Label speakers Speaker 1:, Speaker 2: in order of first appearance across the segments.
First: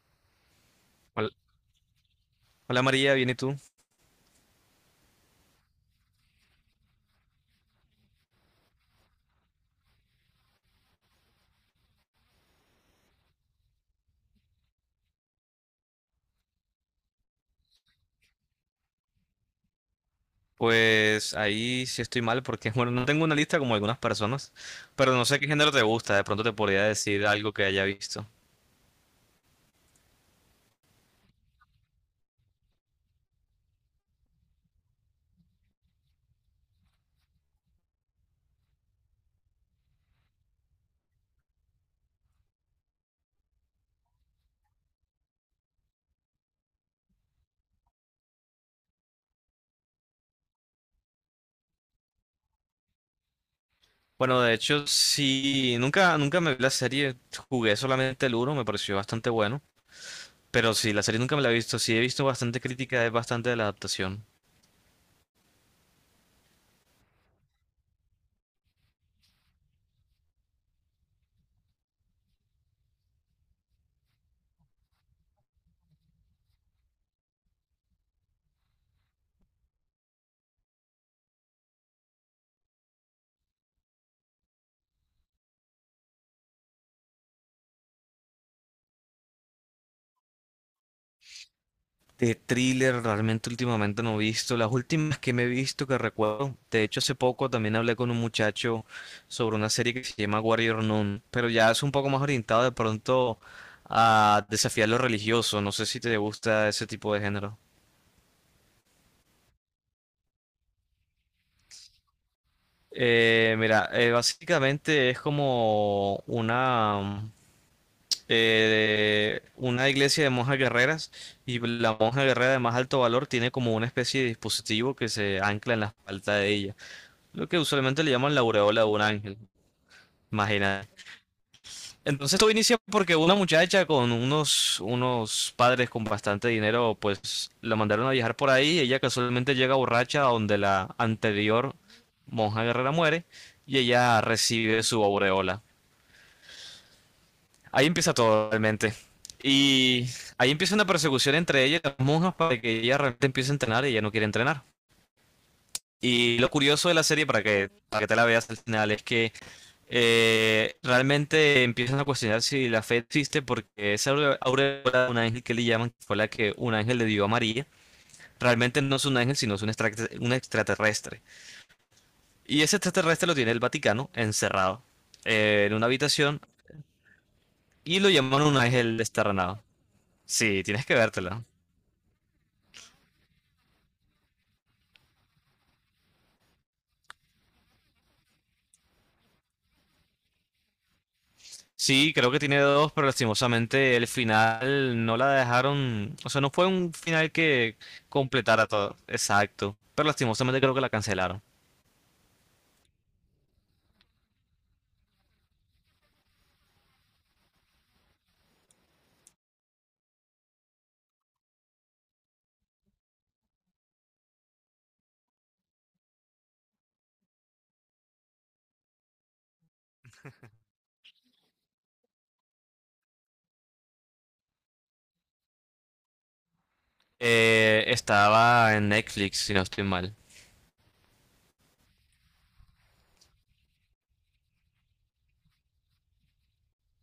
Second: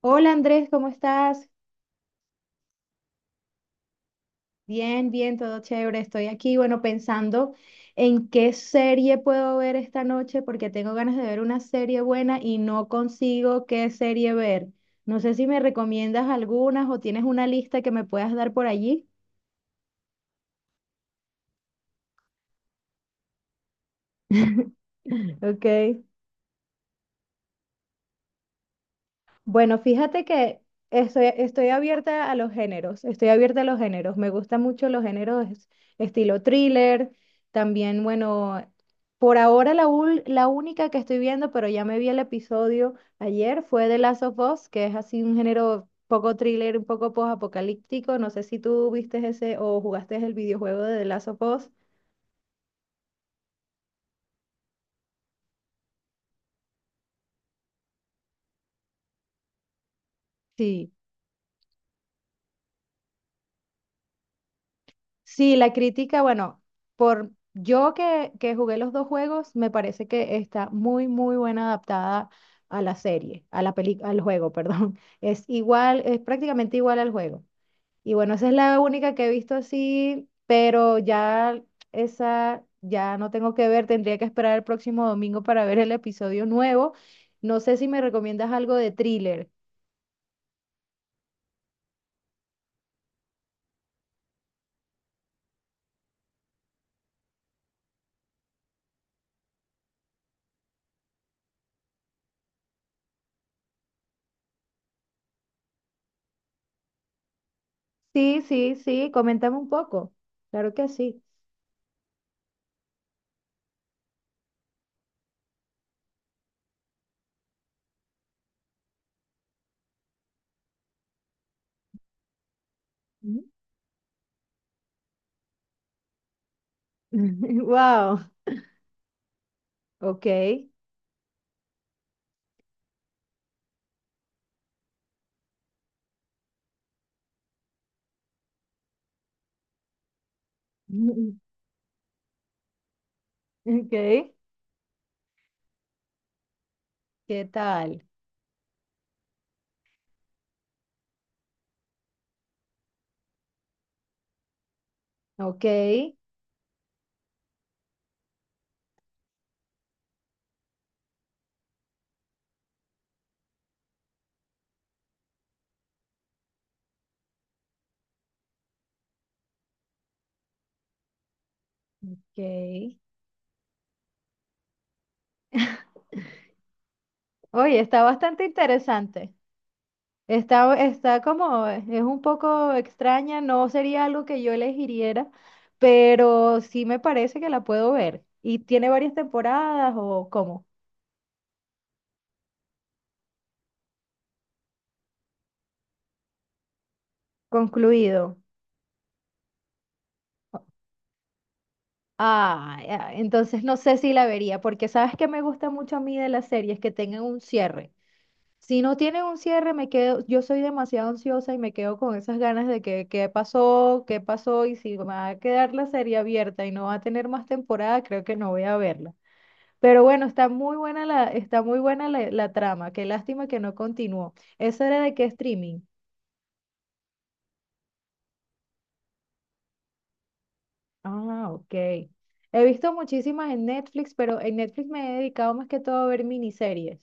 Speaker 1: Hola Andrés, ¿cómo
Speaker 2: Hola,
Speaker 1: estás?
Speaker 2: hola, María, ¿bien y tú?
Speaker 1: Bien, bien, todo chévere. Estoy aquí, bueno, pensando en qué serie puedo ver esta noche porque tengo ganas de ver una serie buena y no consigo qué serie ver. No sé si me recomiendas algunas o tienes una lista que me puedas dar por allí.
Speaker 2: Pues ahí sí estoy mal porque, bueno, no tengo una lista como algunas personas, pero no sé qué género te
Speaker 1: Ok.
Speaker 2: gusta, de pronto te podría decir algo que haya visto.
Speaker 1: Bueno, fíjate que estoy abierta a los géneros, estoy abierta a los géneros. Me gustan mucho los géneros estilo thriller, también, bueno, por ahora la única que estoy viendo, pero ya me vi el episodio ayer, fue The Last of Us, que es así un género poco thriller, un poco post-apocalíptico. No sé si tú viste ese o jugaste el videojuego de The Last of Us.
Speaker 2: Bueno, de hecho, sí, nunca me vi la serie, jugué solamente el uno, me pareció bastante bueno, pero
Speaker 1: Sí.
Speaker 2: sí, la serie nunca me la he visto, sí he visto bastante crítica, es bastante de la adaptación.
Speaker 1: Sí, la crítica, bueno, por yo que jugué los dos juegos, me parece que está muy, muy buena adaptada a la serie, a la peli, al juego, perdón. Es igual, es prácticamente igual al juego. Y bueno, esa es la única que he visto así, pero ya esa ya no tengo que ver, tendría que esperar el próximo domingo para ver el episodio nuevo. No sé si me recomiendas algo de thriller.
Speaker 2: De thriller, realmente últimamente no he visto. Las últimas que me he visto que recuerdo, de hecho hace poco también hablé con un muchacho sobre una serie que se llama Warrior Nun, pero ya es un poco más orientado de pronto a desafiar lo religioso. No sé si te gusta ese tipo de género.
Speaker 1: Sí, sí, sí, coméntame un poco. Claro que sí.
Speaker 2: Mira, básicamente es como una iglesia de monjas guerreras y la monja guerrera de más alto valor tiene como una especie de dispositivo que se ancla en la espalda de ella. Lo que usualmente le
Speaker 1: Wow.
Speaker 2: llaman la aureola de un ángel,
Speaker 1: Ok,
Speaker 2: imagínate. Entonces todo inicia porque una muchacha con unos padres con bastante dinero, pues la mandaron a viajar por ahí. Ella casualmente llega borracha a donde la anterior monja guerrera muere y ella
Speaker 1: ok,
Speaker 2: recibe su aureola.
Speaker 1: ¿qué
Speaker 2: Ahí
Speaker 1: tal?
Speaker 2: empieza todo realmente. Y ahí empieza una persecución entre ella y las monjas para que ella realmente empiece a entrenar y ella no quiere entrenar.
Speaker 1: Ok,
Speaker 2: Y lo curioso de la serie, para que te la veas al final, es que realmente empiezan a cuestionar si la fe existe porque esa aureola de un ángel que le llaman, que fue la que un ángel le dio a María, realmente no es un ángel, sino es un, un extraterrestre.
Speaker 1: ok.
Speaker 2: Y ese extraterrestre lo tiene el Vaticano encerrado, en una habitación
Speaker 1: Oye,
Speaker 2: y
Speaker 1: está
Speaker 2: lo llaman
Speaker 1: bastante
Speaker 2: un ángel
Speaker 1: interesante.
Speaker 2: desterranado. Sí,
Speaker 1: Está,
Speaker 2: tienes que
Speaker 1: está
Speaker 2: vértela.
Speaker 1: como, es un poco extraña, no sería algo que yo elegiría, pero sí me parece que la puedo ver. ¿Y tiene varias temporadas o cómo?
Speaker 2: Sí, creo que tiene dos, pero lastimosamente el final no la dejaron, o sea, no fue un final que
Speaker 1: Concluido.
Speaker 2: completara todo. Exacto. Pero lastimosamente creo que la cancelaron.
Speaker 1: Ah, ya, entonces no sé si la vería, porque sabes que me gusta mucho a mí de las series que tengan un cierre. Si no tienen un cierre, me quedo, yo soy demasiado ansiosa y me quedo con esas ganas de que qué pasó y si va a quedar la serie abierta y no va a tener más temporada, creo que no voy a verla. Pero bueno, está muy buena la, está muy buena la, la trama. Qué lástima que no continuó. ¿Eso era de qué streaming?
Speaker 2: Estaba en Netflix, si no estoy mal.
Speaker 1: Ah, ok. He visto muchísimas en Netflix, pero en Netflix me he dedicado más que todo a ver miniseries.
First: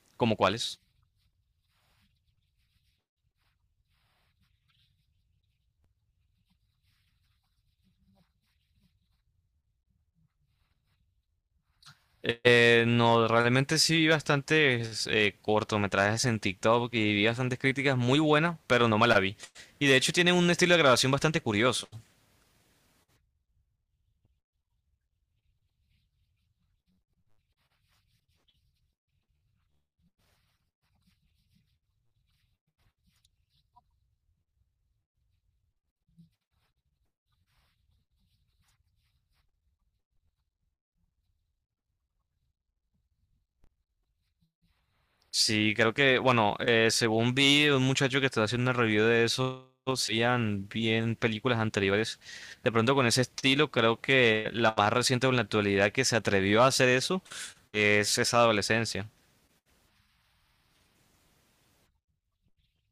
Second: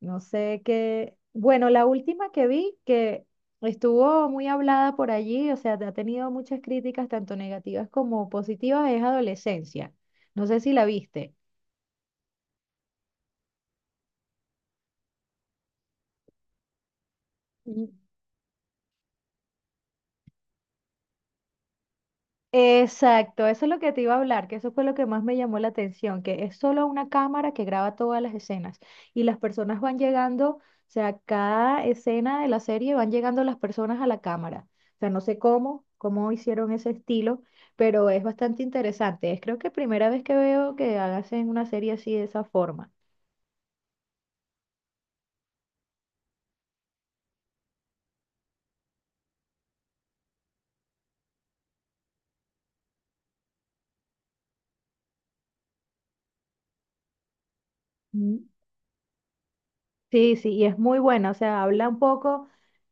Speaker 1: No
Speaker 2: ¿Cómo
Speaker 1: sé
Speaker 2: cuáles?
Speaker 1: qué. Bueno, la última que vi que estuvo muy hablada por allí, o sea, ha tenido muchas críticas, tanto negativas como positivas, es Adolescencia. No sé si la viste.
Speaker 2: No, realmente sí vi bastantes cortometrajes en TikTok y vi bastantes
Speaker 1: Mm.
Speaker 2: críticas muy buenas, pero no me la vi. Y de hecho tiene un estilo de grabación bastante curioso.
Speaker 1: Exacto, eso es lo que te iba a hablar, que eso fue lo que más me llamó la atención, que es solo una cámara que graba todas las escenas y las personas van llegando, o sea, cada escena de la serie van llegando las personas a la cámara. O sea, no sé cómo, cómo hicieron ese estilo, pero es bastante interesante. Es creo que primera vez que veo que hacen una serie así de esa forma.
Speaker 2: Sí, creo que, bueno, según vi un muchacho que estaba haciendo una review de eso, hacían bien películas anteriores. De pronto con ese estilo, creo que la más reciente o en la actualidad que se atrevió a hacer eso es esa adolescencia.
Speaker 1: Sí, sí, y es muy buena, o sea, habla un poco,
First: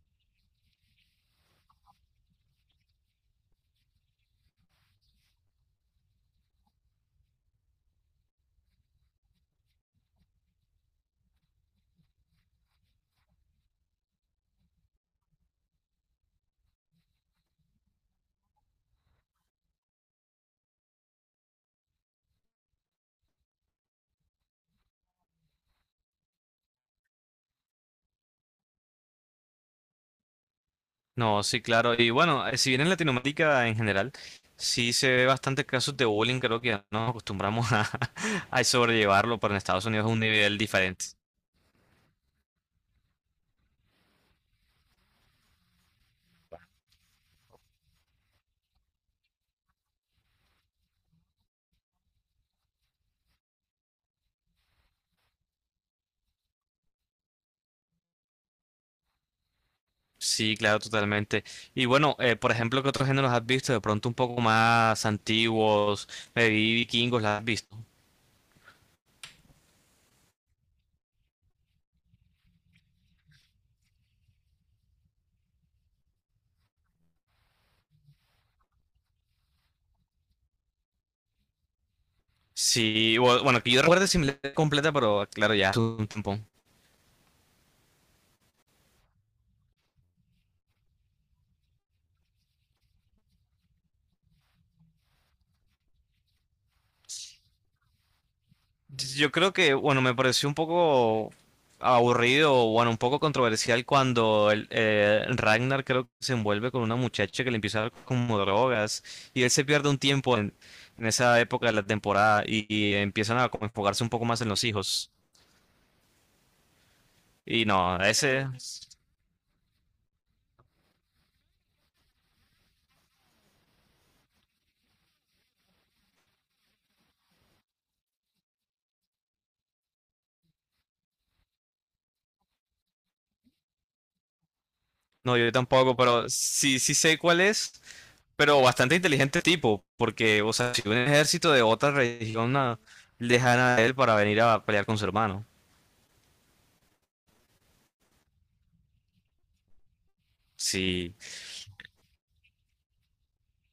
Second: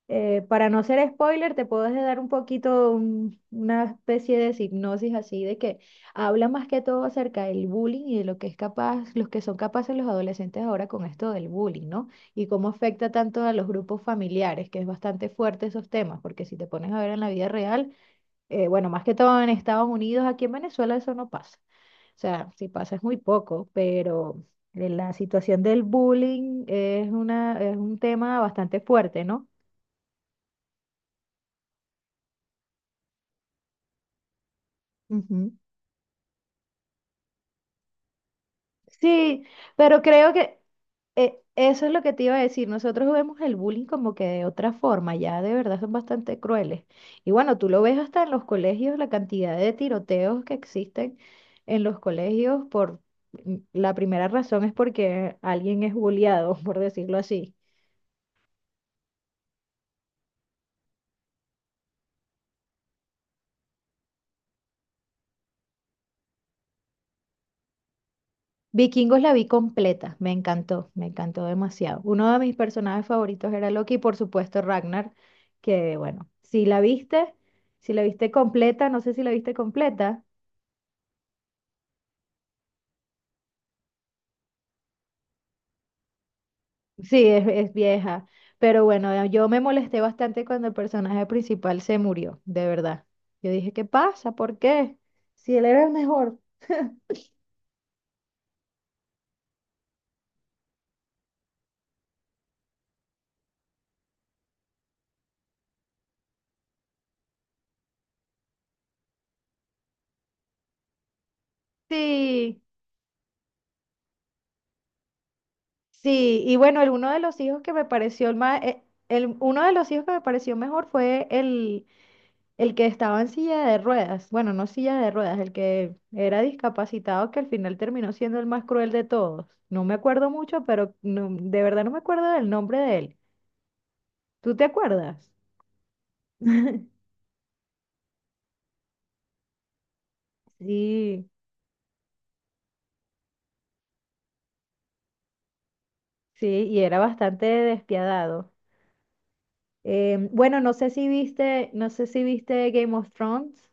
Speaker 1: para no ser spoiler, te puedo dar un poquito una especie de hipnosis así de que habla más que todo acerca del bullying y de lo que es capaz, los que son capaces los adolescentes ahora con esto del bullying, ¿no? Y cómo afecta tanto a los grupos familiares, que es bastante fuerte esos temas, porque si te pones a ver en la vida real, bueno, más que todo en Estados Unidos, aquí en Venezuela eso no pasa. O sea, si pasa es muy poco, pero la situación del bullying es una, es un tema bastante fuerte, ¿no?
Speaker 2: No, sí, claro. Y bueno, si bien en Latinoamérica en general, sí se ve
Speaker 1: Ujú.
Speaker 2: bastante casos de bullying, creo que ya nos acostumbramos a, a sobrellevarlo,
Speaker 1: Sí,
Speaker 2: pero en Estados
Speaker 1: pero
Speaker 2: Unidos es un
Speaker 1: creo
Speaker 2: nivel
Speaker 1: que
Speaker 2: diferente.
Speaker 1: eso es lo que te iba a decir. Nosotros vemos el bullying como que de otra forma, ya de verdad son bastante crueles. Y bueno, tú lo ves hasta en los colegios, la cantidad de tiroteos que existen en los colegios por la primera razón es porque alguien es bulleado, por decirlo así.
Speaker 2: Sí, claro, totalmente. Y bueno, por ejemplo, ¿qué otros géneros has visto? De pronto un poco más antiguos, me vi vikingos, ¿las has visto?
Speaker 1: Vikingos la vi completa, me encantó demasiado. Uno de mis personajes favoritos era Loki y por supuesto Ragnar, que bueno, si la viste, si la viste completa, no sé si la viste completa,
Speaker 2: Sí, bueno, que yo recuerde sin completa, pero claro, ya hace un tiempo.
Speaker 1: sí, es vieja, pero bueno, yo me molesté bastante cuando el personaje principal se murió, de verdad. Yo dije, ¿qué pasa? ¿Por qué? Si él era el mejor.
Speaker 2: Yo creo que, bueno, me pareció un poco aburrido, o, bueno, un poco controversial cuando el, Ragnar creo que se envuelve con una muchacha que le empieza a dar como drogas y él se pierde un tiempo en esa época de la temporada
Speaker 1: Sí,
Speaker 2: y empiezan a como enfocarse un poco más en los hijos.
Speaker 1: sí, y bueno, el, uno de los hijos
Speaker 2: Y
Speaker 1: que me
Speaker 2: no,
Speaker 1: pareció el
Speaker 2: ese,
Speaker 1: más, el, uno de los hijos que me pareció mejor fue el que estaba en silla de ruedas, bueno, no silla de ruedas, el que era discapacitado, que al final terminó siendo el más cruel de todos. No me acuerdo mucho, pero de verdad no me acuerdo del nombre de él. ¿Tú te acuerdas?
Speaker 2: no, yo tampoco, pero sí, sí sé cuál es, pero bastante inteligente tipo, porque, o sea, si un
Speaker 1: Sí,
Speaker 2: ejército de otra región ah, lejana a él para venir a pelear con su hermano,
Speaker 1: sí, y era bastante despiadado. Bueno, no sé si
Speaker 2: sí.
Speaker 1: viste, no sé si viste Game of Thrones,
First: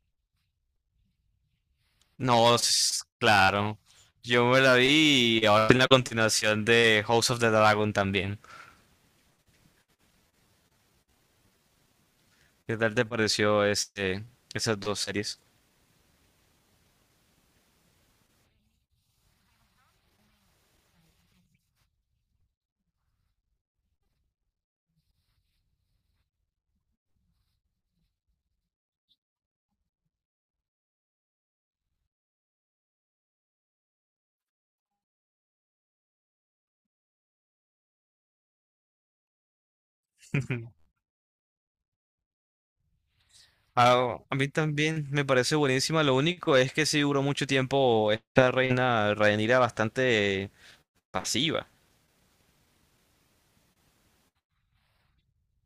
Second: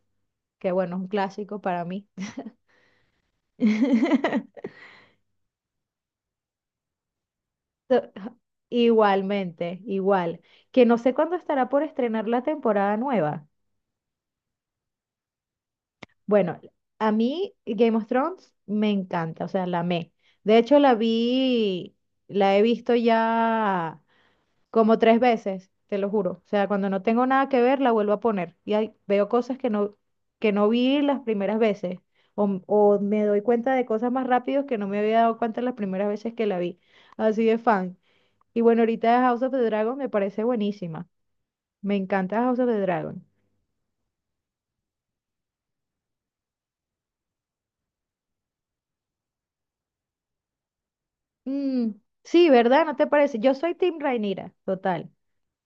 Speaker 1: que bueno, es un clásico para mí.
Speaker 2: No, claro. Yo me la vi y ahora en la continuación de House of the Dragon
Speaker 1: So-
Speaker 2: también.
Speaker 1: Igualmente, igual. Que no sé cuándo estará por estrenar la
Speaker 2: ¿Qué tal
Speaker 1: temporada
Speaker 2: te
Speaker 1: nueva.
Speaker 2: pareció este, esas dos series?
Speaker 1: Bueno, a mí Game of Thrones me encanta, o sea, la amé. De hecho, la vi, la he visto ya como tres veces, te lo juro. O sea, cuando no tengo nada que ver, la vuelvo a poner. Y ahí veo cosas que no vi las primeras veces. O me doy cuenta de cosas más rápido que no me había dado cuenta las primeras veces que la vi. Así de fan. Y bueno, ahorita House of the Dragon me parece buenísima. Me encanta House of the Dragon.
Speaker 2: Ah, a mí también me parece buenísima. Lo único es que sí duró mucho tiempo esta reina Rhaenyra bastante pasiva.
Speaker 1: Mm, sí, ¿verdad? ¿No te parece? Yo soy Team Rhaenyra, total.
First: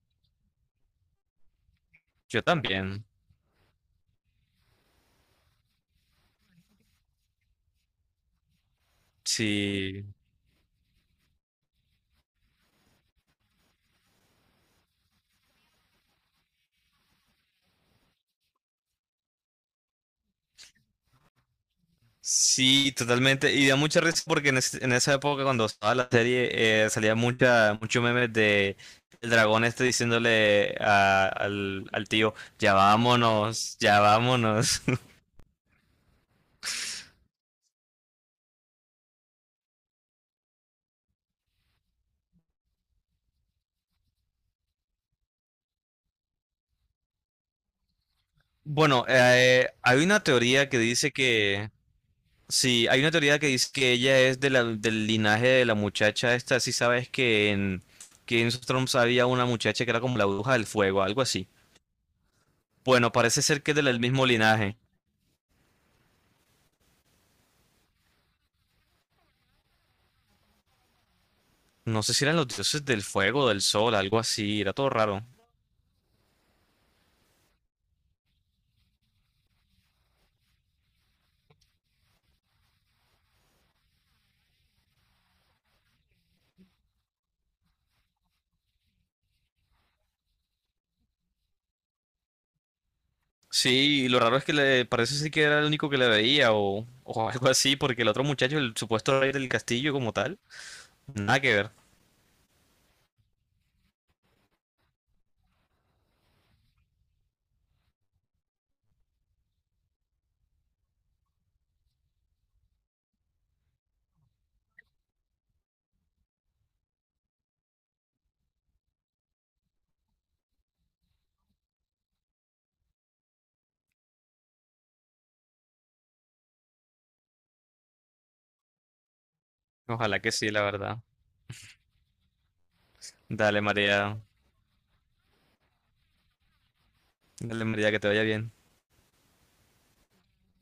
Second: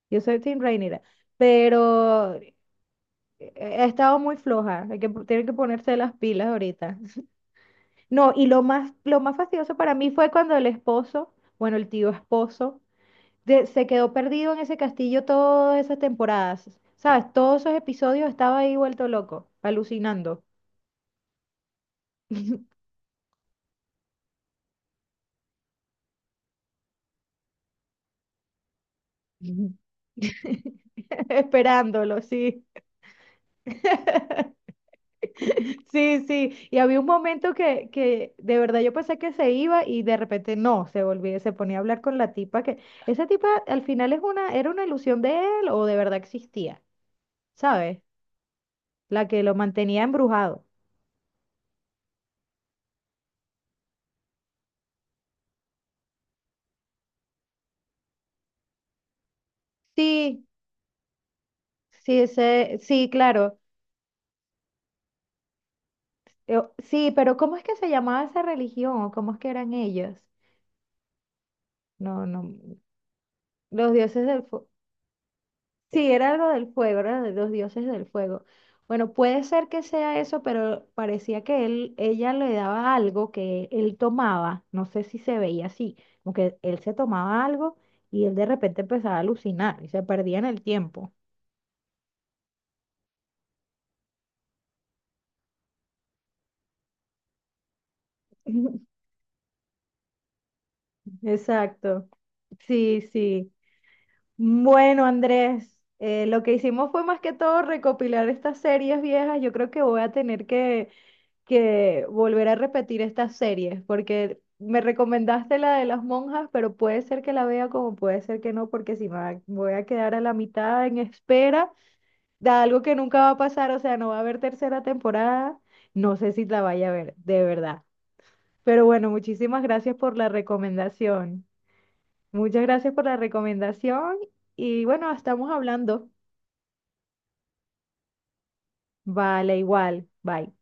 Speaker 1: Yo soy Team Rhaenyra, pero
Speaker 2: Yo
Speaker 1: he
Speaker 2: también.
Speaker 1: he estado muy floja. Hay que, tienen que ponerse las pilas ahorita. No, y lo más fastidioso para
Speaker 2: Sí,
Speaker 1: mí fue cuando el esposo, bueno, el tío esposo, se quedó perdido en ese castillo todas esas temporadas. ¿Sabes? Todos esos episodios estaba ahí vuelto loco, alucinando,
Speaker 2: sí, totalmente. Y da mucha risa porque en, en esa época cuando estaba la serie salía mucha, mucho memes de el dragón este diciéndole al, al
Speaker 1: esperándolo,
Speaker 2: tío,
Speaker 1: sí.
Speaker 2: ya vámonos, ya vámonos.
Speaker 1: Sí, sí, y había un momento que de verdad yo pensé que se iba y de repente no, se volvía, se ponía a hablar con la tipa que esa tipa al final es una, era una ilusión de él o de verdad existía, ¿sabes?
Speaker 2: Bueno,
Speaker 1: La que lo mantenía
Speaker 2: hay una
Speaker 1: embrujado.
Speaker 2: teoría que dice que, sí, hay una teoría que dice que ella es de del linaje de la muchacha esta, si sabes que en Game of Thrones había una muchacha que era como la
Speaker 1: Sí,
Speaker 2: bruja del fuego, algo así.
Speaker 1: sí, ese, sí,
Speaker 2: Bueno, parece
Speaker 1: claro.
Speaker 2: ser que es del mismo linaje.
Speaker 1: Yo- sí, pero ¿cómo es que se llamaba esa religión o cómo es que eran ellos?
Speaker 2: No sé si
Speaker 1: No,
Speaker 2: eran
Speaker 1: no,
Speaker 2: los dioses del fuego, del
Speaker 1: los
Speaker 2: sol, algo
Speaker 1: dioses del
Speaker 2: así,
Speaker 1: fuego.
Speaker 2: era todo raro.
Speaker 1: Sí, era algo del fuego, era de los dioses del fuego. Bueno, puede ser que sea eso, pero parecía que él, ella le daba algo que él tomaba, no sé si se veía así, como que él se tomaba algo y él de repente empezaba a alucinar y se perdía en el tiempo.
Speaker 2: Sí, y lo raro es que le parece sí que era el único que le veía o algo así, porque el otro muchacho, el supuesto rey del castillo como tal, nada que ver.
Speaker 1: Exacto. Sí, sí. Bueno, Andrés, lo que hicimos fue más que todo recopilar estas series viejas. Yo creo que voy a tener que volver a repetir estas series, porque me recomendaste la de las monjas, pero puede ser que la vea como puede ser que no, porque si voy a quedar a la mitad en espera de algo que nunca va a pasar, o sea, no va a haber tercera temporada, no sé si la vaya a ver, de verdad. Pero bueno, muchísimas gracias por
Speaker 2: Ojalá
Speaker 1: la
Speaker 2: que sí, la verdad.
Speaker 1: recomendación. Muchas gracias por la
Speaker 2: Dale,
Speaker 1: recomendación
Speaker 2: María,
Speaker 1: y bueno, estamos hablando.
Speaker 2: dale, María, que te vaya bien.
Speaker 1: Vale, igual. Bye.